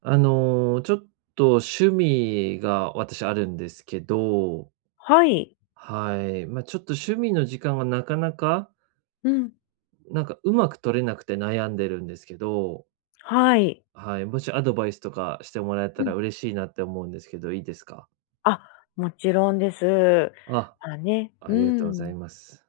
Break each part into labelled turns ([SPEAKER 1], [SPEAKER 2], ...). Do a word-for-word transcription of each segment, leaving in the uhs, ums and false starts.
[SPEAKER 1] あの、ちょっと趣味が私あるんですけど、
[SPEAKER 2] はい。
[SPEAKER 1] はい。まあ、ちょっと趣味の時間がなかなか、
[SPEAKER 2] うん。
[SPEAKER 1] なんかうまく取れなくて悩んでるんですけど、
[SPEAKER 2] はい。
[SPEAKER 1] はい、もしアドバイスとかしてもらえた
[SPEAKER 2] うん。
[SPEAKER 1] ら嬉しいなって思うんですけど、いいですか？
[SPEAKER 2] あ、もちろんです。
[SPEAKER 1] あ、
[SPEAKER 2] まあね。
[SPEAKER 1] あ
[SPEAKER 2] う
[SPEAKER 1] りがとうご
[SPEAKER 2] ー
[SPEAKER 1] ざ
[SPEAKER 2] ん。
[SPEAKER 1] います。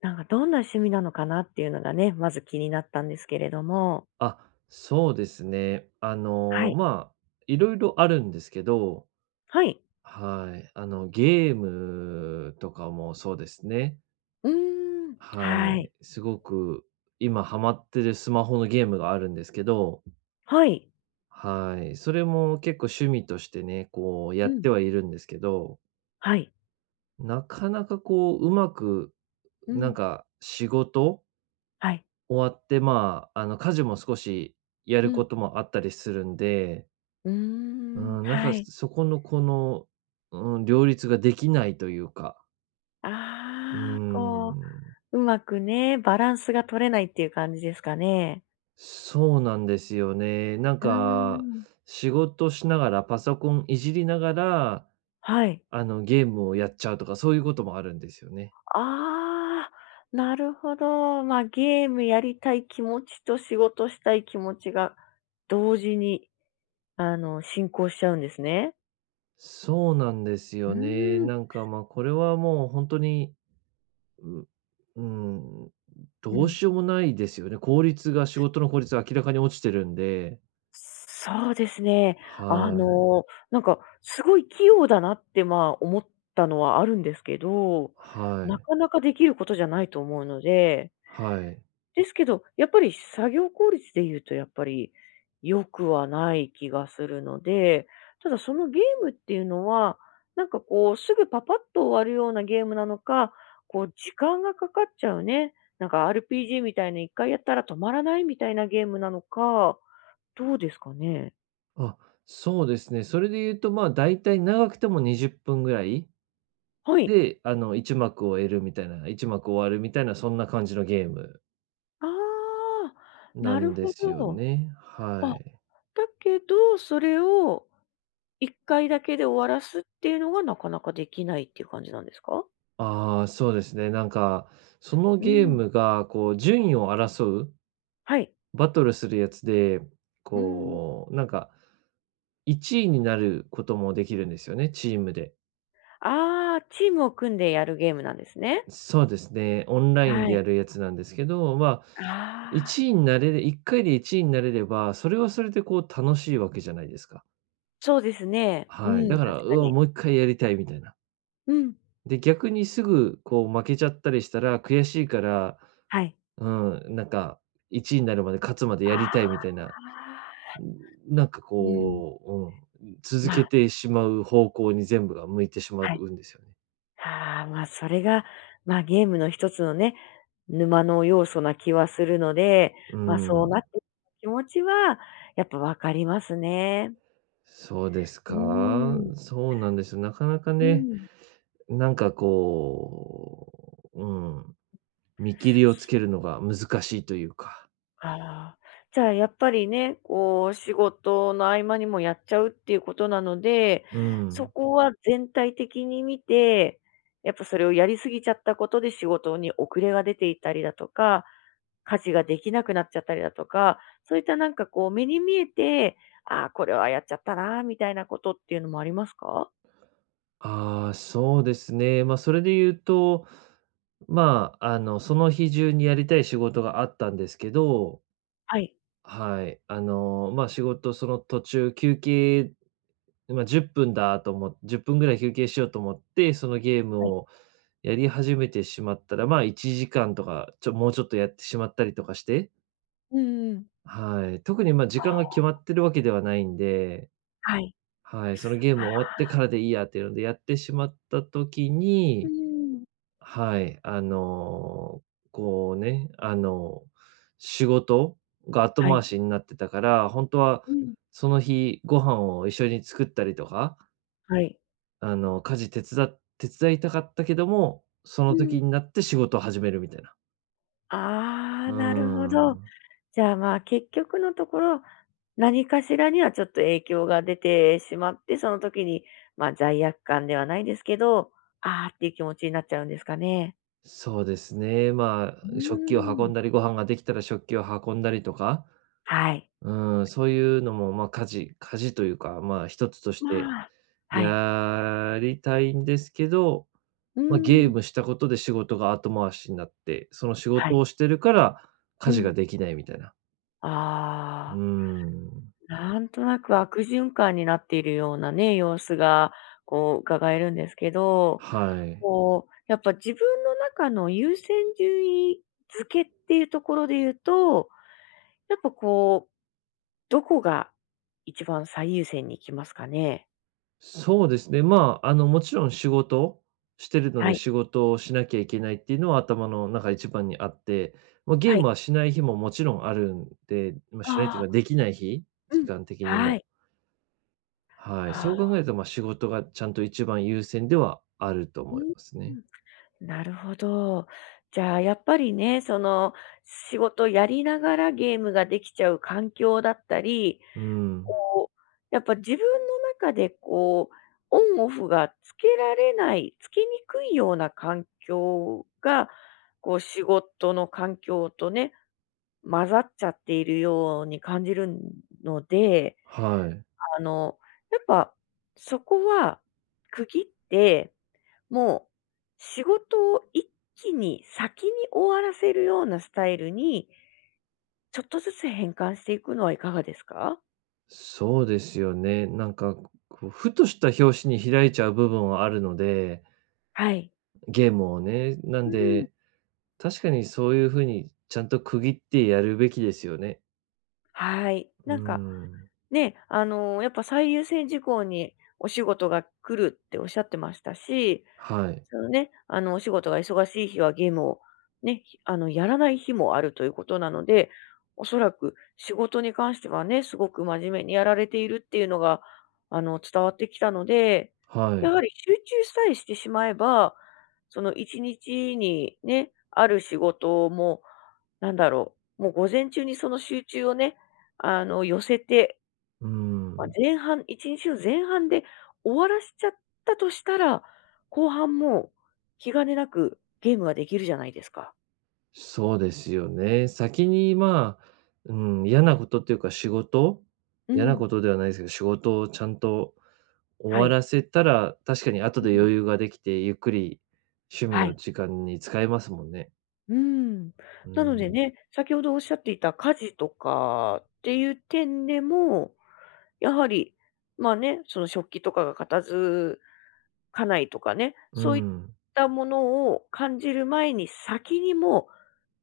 [SPEAKER 2] なんかどんな趣味なのかなっていうのがね、まず気になったんですけれども。
[SPEAKER 1] あ、そうですね。あ
[SPEAKER 2] は
[SPEAKER 1] の、
[SPEAKER 2] い。
[SPEAKER 1] まあ、いろいろあるんですけど、
[SPEAKER 2] はい。
[SPEAKER 1] はい。あの、ゲームとかもそうですね。
[SPEAKER 2] うーん。
[SPEAKER 1] は
[SPEAKER 2] はい。
[SPEAKER 1] い、すごく今ハマってるスマホのゲームがあるんですけど、
[SPEAKER 2] はい。
[SPEAKER 1] はい、それも結構趣味としてね、こうや
[SPEAKER 2] う
[SPEAKER 1] っ
[SPEAKER 2] ん。
[SPEAKER 1] てはいるんですけど、
[SPEAKER 2] はい。
[SPEAKER 1] なかなかこううまく、
[SPEAKER 2] う
[SPEAKER 1] なん
[SPEAKER 2] ん。
[SPEAKER 1] か仕事
[SPEAKER 2] はい。
[SPEAKER 1] 終わって、まあ、あの家事も少しや
[SPEAKER 2] う
[SPEAKER 1] る
[SPEAKER 2] ん。
[SPEAKER 1] こともあったりするんで、
[SPEAKER 2] うー
[SPEAKER 1] う
[SPEAKER 2] ん。
[SPEAKER 1] ん、なんか
[SPEAKER 2] はい。
[SPEAKER 1] そこのこの、うん、両立ができないというか、う
[SPEAKER 2] ああ、こう、
[SPEAKER 1] ん。
[SPEAKER 2] うまくね、バランスが取れないっていう感じですかね。
[SPEAKER 1] そうなんですよね。なん
[SPEAKER 2] うー
[SPEAKER 1] か、
[SPEAKER 2] ん。
[SPEAKER 1] 仕事しながら、パソコンいじりながら、
[SPEAKER 2] はい。
[SPEAKER 1] あの、ゲームをやっちゃうとか、そういうこともあるんですよね。
[SPEAKER 2] ああ、なるほど。まあ、ゲームやりたい気持ちと仕事したい気持ちが同時に、あの、進行しちゃうんですね。
[SPEAKER 1] そうなんです
[SPEAKER 2] う
[SPEAKER 1] よね。
[SPEAKER 2] ーん。
[SPEAKER 1] なんか、まあ、これはもう本当に、ううん、
[SPEAKER 2] う
[SPEAKER 1] どう
[SPEAKER 2] ん。
[SPEAKER 1] しようもないですよね。効率が仕事の効率が明らかに落ちてるんで。
[SPEAKER 2] そうですね。あ
[SPEAKER 1] はい。
[SPEAKER 2] の、なんか、すごい器用だなって、まあ、思ったのはあるんですけど、
[SPEAKER 1] は
[SPEAKER 2] な
[SPEAKER 1] い。
[SPEAKER 2] かなかできることじゃないと思うので
[SPEAKER 1] はい。
[SPEAKER 2] ですけど、やっぱり作業効率で言うとやっぱり良くはない気がするので、ただそのゲームっていうのは、なんかこうすぐパパッと終わるようなゲームなのか、こう時間がかかっちゃうね、なんか アールピージー みたいないっかいやったら止まらないみたいなゲームなのか、どうですかね？
[SPEAKER 1] あ、そうですね。それで言うと、まあ、だいたい長くてもにじゅっぷんぐらい
[SPEAKER 2] はい。
[SPEAKER 1] で、あの、いち幕を終えるみたいな、いち幕終わるみたいな、そんな感じのゲーム
[SPEAKER 2] ああ、
[SPEAKER 1] な
[SPEAKER 2] なる
[SPEAKER 1] んで
[SPEAKER 2] ほ
[SPEAKER 1] すよ
[SPEAKER 2] ど。
[SPEAKER 1] ね。は
[SPEAKER 2] あ、
[SPEAKER 1] い。
[SPEAKER 2] だけど、それをいっかいだけで終わらすっていうのがなかなかできないっていう感じなんですか？
[SPEAKER 1] ああ、そうですね。なんか、その
[SPEAKER 2] う
[SPEAKER 1] ゲー
[SPEAKER 2] ん。
[SPEAKER 1] ムが、こう、順位を争う、
[SPEAKER 2] はい。
[SPEAKER 1] バトルするやつで、
[SPEAKER 2] うん。
[SPEAKER 1] こう、なんか、いちいになることもできるんですよね、チームで。
[SPEAKER 2] ああ、チームを組んでやるゲームなんですね。
[SPEAKER 1] そうですね、オンライン
[SPEAKER 2] は
[SPEAKER 1] で
[SPEAKER 2] い。
[SPEAKER 1] やるやつなんですけど、まあ、
[SPEAKER 2] ああ。
[SPEAKER 1] 1位になれるいっかいでいちいになれれば、それはそれでこう楽しいわけじゃないですか。
[SPEAKER 2] そうですね。う
[SPEAKER 1] はい。
[SPEAKER 2] ん、
[SPEAKER 1] だか
[SPEAKER 2] 確
[SPEAKER 1] ら、う
[SPEAKER 2] か
[SPEAKER 1] わ、
[SPEAKER 2] に。
[SPEAKER 1] もういっかいやりたいみたいな。
[SPEAKER 2] うん。
[SPEAKER 1] で、逆にすぐこう負けちゃったりしたら、悔しいから、
[SPEAKER 2] はい。
[SPEAKER 1] うん、なんかいちいになるまで、勝つまで
[SPEAKER 2] あ
[SPEAKER 1] やりたい
[SPEAKER 2] あ。
[SPEAKER 1] みたいな、ん、なんか
[SPEAKER 2] うん。
[SPEAKER 1] こう、うん、続
[SPEAKER 2] ま
[SPEAKER 1] け
[SPEAKER 2] あ、
[SPEAKER 1] てしまう方向に全部が向いてしま
[SPEAKER 2] はい。
[SPEAKER 1] うんですよね。
[SPEAKER 2] ああ、まあ、それが、まあ、ゲームの一つのね、沼の要素な気はするので、
[SPEAKER 1] う
[SPEAKER 2] まあ、そう
[SPEAKER 1] ん、
[SPEAKER 2] なってる気持ちはやっぱわかりますね。
[SPEAKER 1] そうです
[SPEAKER 2] う
[SPEAKER 1] か？
[SPEAKER 2] ん。
[SPEAKER 1] そうなんですよ。なかなか
[SPEAKER 2] う
[SPEAKER 1] ね、
[SPEAKER 2] ん。
[SPEAKER 1] なんかこう、うん、見切りをつけるのが難しいというか、
[SPEAKER 2] ああ、じゃあやっぱりね、こう仕事の合間にもやっちゃうっていうことなので、
[SPEAKER 1] う
[SPEAKER 2] そ
[SPEAKER 1] ん。
[SPEAKER 2] こは全体的に見て、やっぱそれをやりすぎちゃったことで仕事に遅れが出ていたりだとか、家事ができなくなっちゃったりだとか、そういったなんかこう目に見えて、ああ、これはやっちゃったな、みたいなことっていうのもありますか？
[SPEAKER 1] ああ、そうですね。まあ、それで言うと、まあ、あの、その日中にやりたい仕事があったんですけど、
[SPEAKER 2] はい。
[SPEAKER 1] はい、あの、まあ、仕事その途中休憩、まあ、10分だと思っじゅっぷんぐらい休憩しようと思って、そのゲーム
[SPEAKER 2] はい。
[SPEAKER 1] をやり始めてしまったら、まあ、いちじかんとか、ちょもうちょっとやってしまったりとかして、
[SPEAKER 2] うんうん。
[SPEAKER 1] はい、特に、まあ、時間
[SPEAKER 2] あ
[SPEAKER 1] が決まってるわけではないんで、
[SPEAKER 2] はい。
[SPEAKER 1] はい、そのゲーム終
[SPEAKER 2] あ
[SPEAKER 1] わってからでいいやっていうのでやってしまった時
[SPEAKER 2] う
[SPEAKER 1] に
[SPEAKER 2] ん。
[SPEAKER 1] はい、あの、こうね、あの、仕事が後
[SPEAKER 2] は
[SPEAKER 1] 回
[SPEAKER 2] い。
[SPEAKER 1] しになってたから、本当は
[SPEAKER 2] うん。
[SPEAKER 1] その日ご飯を一緒に作ったりとか、
[SPEAKER 2] はい。
[SPEAKER 1] あの、家事手伝っ手伝いたかったけども、そ
[SPEAKER 2] う
[SPEAKER 1] の
[SPEAKER 2] ん。
[SPEAKER 1] 時になって仕事を始めるみたいな。
[SPEAKER 2] あ
[SPEAKER 1] う
[SPEAKER 2] あ、
[SPEAKER 1] ー
[SPEAKER 2] なるほど。
[SPEAKER 1] ん、
[SPEAKER 2] じゃあ、まあ、結局のところ、何かしらにはちょっと影響が出てしまって、その時に、まあ、罪悪感ではないですけど、ああっていう気持ちになっちゃうんですかね。
[SPEAKER 1] そうですね。ま
[SPEAKER 2] う
[SPEAKER 1] あ、食器を
[SPEAKER 2] ーん。
[SPEAKER 1] 運んだり、ご飯ができたら食器を運んだりとか、
[SPEAKER 2] はい。
[SPEAKER 1] うん、そういうのも、まあ、家事家事というか、まあ、一つとして
[SPEAKER 2] まあ、はい。
[SPEAKER 1] やりたいんですけど、
[SPEAKER 2] う
[SPEAKER 1] まあ、
[SPEAKER 2] ー
[SPEAKER 1] ゲー
[SPEAKER 2] ん。
[SPEAKER 1] ムしたことで仕事が後回しになって、その仕
[SPEAKER 2] は
[SPEAKER 1] 事
[SPEAKER 2] い。
[SPEAKER 1] をしてるから
[SPEAKER 2] う
[SPEAKER 1] 家事が
[SPEAKER 2] ん。
[SPEAKER 1] できないみたいな。う
[SPEAKER 2] あ
[SPEAKER 1] ーん、
[SPEAKER 2] あ、なんとなく悪循環になっているようなね、様子が、こう、伺えるんですけど、
[SPEAKER 1] はい。
[SPEAKER 2] こう、やっぱ自分の中の優先順位付けっていうところで言うと、やっぱこう、どこが一番最優先に行きますかね？
[SPEAKER 1] そうですね、まあ、あの、もちろん仕事してるの
[SPEAKER 2] は
[SPEAKER 1] で、
[SPEAKER 2] い。
[SPEAKER 1] 仕事をしなきゃいけないっていうのは頭の中一番にあって、まあ、ゲ
[SPEAKER 2] は
[SPEAKER 1] ーム
[SPEAKER 2] い。
[SPEAKER 1] はしない日ももちろんあるんで、まあ、しない
[SPEAKER 2] あ
[SPEAKER 1] という
[SPEAKER 2] あ、
[SPEAKER 1] かできない日、
[SPEAKER 2] う
[SPEAKER 1] 時
[SPEAKER 2] ん。
[SPEAKER 1] 間的に
[SPEAKER 2] は
[SPEAKER 1] も。
[SPEAKER 2] い。
[SPEAKER 1] はい、
[SPEAKER 2] は
[SPEAKER 1] そう考
[SPEAKER 2] あ。
[SPEAKER 1] えると、まあ、仕事がちゃんと一番優先ではあると
[SPEAKER 2] う
[SPEAKER 1] 思い
[SPEAKER 2] ん、
[SPEAKER 1] ますね。
[SPEAKER 2] なるほど。じゃあ、やっぱりね、その、仕事やりながらゲームができちゃう環境だったり、
[SPEAKER 1] うん、
[SPEAKER 2] こう、やっぱ自分の中でこう、オンオフがつけられない、つけにくいような環境が、こう仕事の環境とね、混ざっちゃっているように感じるので、
[SPEAKER 1] はい。
[SPEAKER 2] あの、やっぱそこは区切って、もう仕事を一気に先に終わらせるようなスタイルに、ちょっとずつ変換していくのはいかがですか？
[SPEAKER 1] そうですよね。なんか、こう、ふとした拍子に開いちゃう部分はあるので、
[SPEAKER 2] はい。
[SPEAKER 1] ゲームをね。な
[SPEAKER 2] う
[SPEAKER 1] ん
[SPEAKER 2] ん。
[SPEAKER 1] で、確かにそういう風にちゃんと区切ってやるべきですよね。
[SPEAKER 2] はい。
[SPEAKER 1] う
[SPEAKER 2] なんか、
[SPEAKER 1] ーん。
[SPEAKER 2] ね、あの、やっぱ最優先事項にお仕事が来るっておっしゃってましたし
[SPEAKER 1] はい。
[SPEAKER 2] そのね、あの、お仕事が忙しい日はゲームをね、ひあの、やらない日もあるということなので、おそらく仕事に関してはね、すごく真面目にやられているっていうのが、あの、伝わってきたので、
[SPEAKER 1] は
[SPEAKER 2] や
[SPEAKER 1] い。
[SPEAKER 2] はり集中さえしてしまえば、その一日にね、ある仕事も、なんだろう、もう午前中にその集中をね、あの、寄せて
[SPEAKER 1] うー
[SPEAKER 2] まあ、
[SPEAKER 1] ん。
[SPEAKER 2] 前半いちにちの前半で終わらしちゃったとしたら、後半も気兼ねなくゲームができるじゃないですか。
[SPEAKER 1] そうですよね。先に、まあ、うん、嫌なことっていうか仕事
[SPEAKER 2] う
[SPEAKER 1] 嫌な
[SPEAKER 2] ん。
[SPEAKER 1] ことではないですけど、仕事をちゃんと終
[SPEAKER 2] は
[SPEAKER 1] わ
[SPEAKER 2] い。
[SPEAKER 1] らせたら、確かに後
[SPEAKER 2] う
[SPEAKER 1] で
[SPEAKER 2] ん。
[SPEAKER 1] 余裕ができて、ゆっくり趣味
[SPEAKER 2] は
[SPEAKER 1] の
[SPEAKER 2] い。
[SPEAKER 1] 時間に使えますもんね。
[SPEAKER 2] うーん。
[SPEAKER 1] う
[SPEAKER 2] なので
[SPEAKER 1] ん。
[SPEAKER 2] ね、先ほどおっしゃっていた家事とかっていう点でも、やはり、ま、ね、その食器とかが片付かないとかね、
[SPEAKER 1] う
[SPEAKER 2] そういっ
[SPEAKER 1] ん。
[SPEAKER 2] たものを感じる前に先にも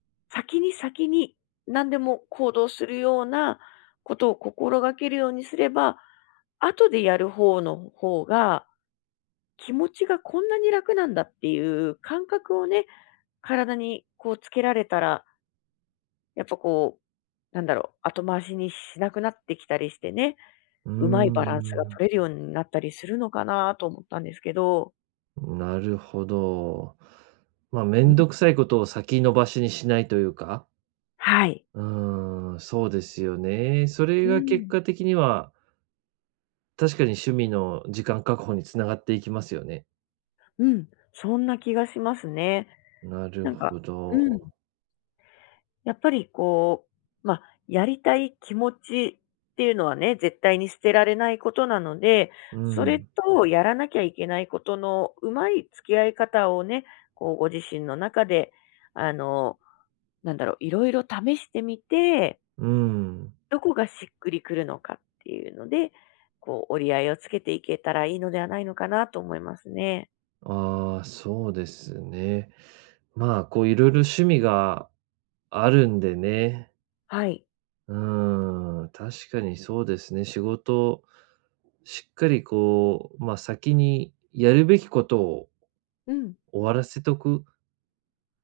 [SPEAKER 2] う先に先に何でも行動するようなことを心がけるようにすれば、後でやる方の方が気持ちがこんなに楽なんだっていう感覚をね、体にこうつけられたら、やっぱこう、なんだろう、後回しにしなくなってきたりしてね、
[SPEAKER 1] うー
[SPEAKER 2] うまいバランスが
[SPEAKER 1] ん。
[SPEAKER 2] 取れるようになったりするのかなと思ったんですけど。
[SPEAKER 1] なるほど。まあ、め
[SPEAKER 2] うん。
[SPEAKER 1] んどくさいことを先延ばしにしないというか。
[SPEAKER 2] はい。
[SPEAKER 1] うーん、そうですよね。それ
[SPEAKER 2] う
[SPEAKER 1] が結
[SPEAKER 2] ん。
[SPEAKER 1] 果的には、確かに趣味の時間確保に繋がっていきますよね。
[SPEAKER 2] うん、そんな気がしますね。
[SPEAKER 1] なる
[SPEAKER 2] なんか
[SPEAKER 1] ほ
[SPEAKER 2] うん。
[SPEAKER 1] ど。
[SPEAKER 2] やっぱりこう、まあ、やりたい気持ちっていうのはね、絶対に捨てられないことなので、
[SPEAKER 1] う
[SPEAKER 2] それ
[SPEAKER 1] ん。
[SPEAKER 2] とやらなきゃいけないことのうまい付き合い方をね、こうご自身の中で、あの、なんだろう、いろいろ試してみて、
[SPEAKER 1] うん。
[SPEAKER 2] どこがしっくりくるのかっていうので、こう折り合いをつけていけたらいいのではないのかなと思いますね。
[SPEAKER 1] ああ、そうですね。まあ、こういろいろ趣味があるんでね。
[SPEAKER 2] はい。
[SPEAKER 1] うーん、確かにそうですね。仕事しっかりこう、まあ、先にやるべきことを
[SPEAKER 2] うん。
[SPEAKER 1] 終わらせとくっ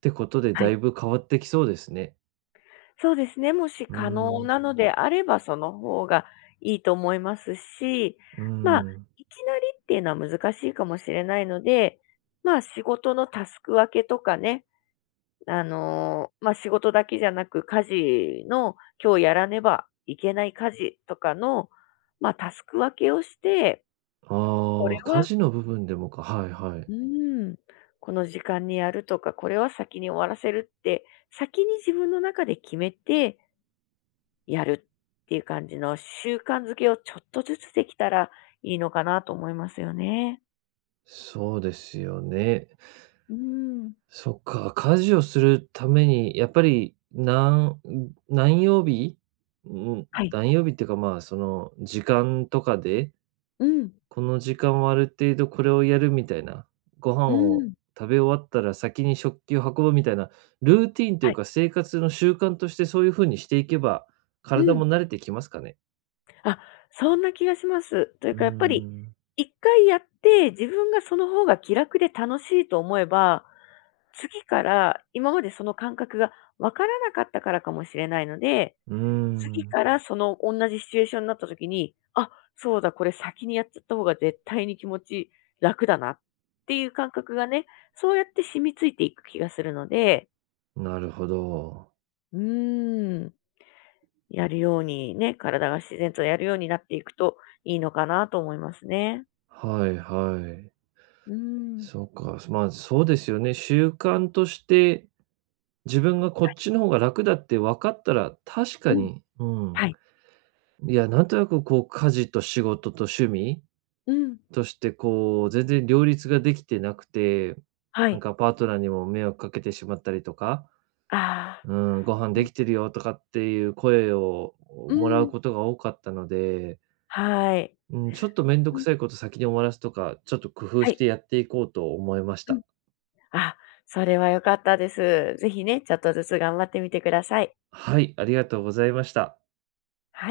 [SPEAKER 1] てことで、
[SPEAKER 2] は
[SPEAKER 1] だ
[SPEAKER 2] い。
[SPEAKER 1] いぶ変わってきそうですね。
[SPEAKER 2] そうですね。もし
[SPEAKER 1] うー
[SPEAKER 2] 可能
[SPEAKER 1] ん、
[SPEAKER 2] なのであれば、その方がいいと思いますし、
[SPEAKER 1] うー
[SPEAKER 2] まあ、
[SPEAKER 1] ん。
[SPEAKER 2] いきなりっていうのは難しいかもしれないので、まあ、仕事のタスク分けとかね、あのーまあ、仕事だけじゃなく、家事の、今日やらねばいけない家事とかの、まあ、タスク分けをして、こ
[SPEAKER 1] あ
[SPEAKER 2] れ
[SPEAKER 1] あ、家
[SPEAKER 2] は、
[SPEAKER 1] 事の部分でもか。はいはい。
[SPEAKER 2] うん、この時間にやるとか、これは先に終わらせるって、先に自分の中で決めて、やるっていう感じの習慣づけをちょっとずつできたらいいのかなと思いますよね。
[SPEAKER 1] そうですよね。
[SPEAKER 2] うーん。
[SPEAKER 1] そっか、家事をするために、やっぱり、なん何曜日、ん、
[SPEAKER 2] はい。
[SPEAKER 1] 何曜日っていうか、まあ、その、時間とかで
[SPEAKER 2] うん。
[SPEAKER 1] この時間はある程度これをやるみたいな、ご飯
[SPEAKER 2] う
[SPEAKER 1] を
[SPEAKER 2] ん。
[SPEAKER 1] 食べ終わったら先に食器を運ぶみたいな、ルーティンとい
[SPEAKER 2] は
[SPEAKER 1] う
[SPEAKER 2] い。
[SPEAKER 1] か生活の習慣としてそういう風にしていけば、
[SPEAKER 2] う
[SPEAKER 1] 体
[SPEAKER 2] ん。
[SPEAKER 1] も慣れてきますかね？
[SPEAKER 2] あ、そんな気がします。という
[SPEAKER 1] うー
[SPEAKER 2] かやっぱり、
[SPEAKER 1] ん、
[SPEAKER 2] いっかいやって自分がその方が気楽で楽しいと思えば、次から今までその感覚がわからなかったからかもしれないので
[SPEAKER 1] うー
[SPEAKER 2] 次
[SPEAKER 1] ん、
[SPEAKER 2] からその同じシチュエーションになった時に、あ、そうだ、これ先にやっちゃった方が絶対に気持ち楽だなっていう感覚がね、そうやって染みついていく気がするので、
[SPEAKER 1] なるほど。
[SPEAKER 2] うーん、やるようにね、体が自然とやるようになっていくといいのかなと思いますね。
[SPEAKER 1] はいはい。
[SPEAKER 2] うーん。
[SPEAKER 1] そうか、まあ、そうですよね。習慣として自分がこっちの方が楽だって分かったら、確か
[SPEAKER 2] うん。
[SPEAKER 1] に、うん。
[SPEAKER 2] はい。
[SPEAKER 1] いや、なんとなくこう家事と仕事と趣味
[SPEAKER 2] うん。
[SPEAKER 1] としてこう、全然両立ができてなくて、
[SPEAKER 2] は
[SPEAKER 1] なん
[SPEAKER 2] い。
[SPEAKER 1] かパートナーにも迷惑かけてしまったりとか、
[SPEAKER 2] ああ。
[SPEAKER 1] うん、ご飯
[SPEAKER 2] う
[SPEAKER 1] で
[SPEAKER 2] ん。
[SPEAKER 1] きてるよとかっていう声を
[SPEAKER 2] うー
[SPEAKER 1] もらう
[SPEAKER 2] ん。
[SPEAKER 1] ことが多かったので、
[SPEAKER 2] はい。
[SPEAKER 1] うん、ちょっとめんど
[SPEAKER 2] う
[SPEAKER 1] く
[SPEAKER 2] ん。
[SPEAKER 1] さいこと先に終わらすとか、ちょっと工夫
[SPEAKER 2] は
[SPEAKER 1] し
[SPEAKER 2] い。
[SPEAKER 1] てやっていこうと思いまし
[SPEAKER 2] う
[SPEAKER 1] た。
[SPEAKER 2] ん。あ、それは良かったです。ぜひね、ちょっとずつ頑張ってみてください。
[SPEAKER 1] はい、ありがとうございました。
[SPEAKER 2] はい。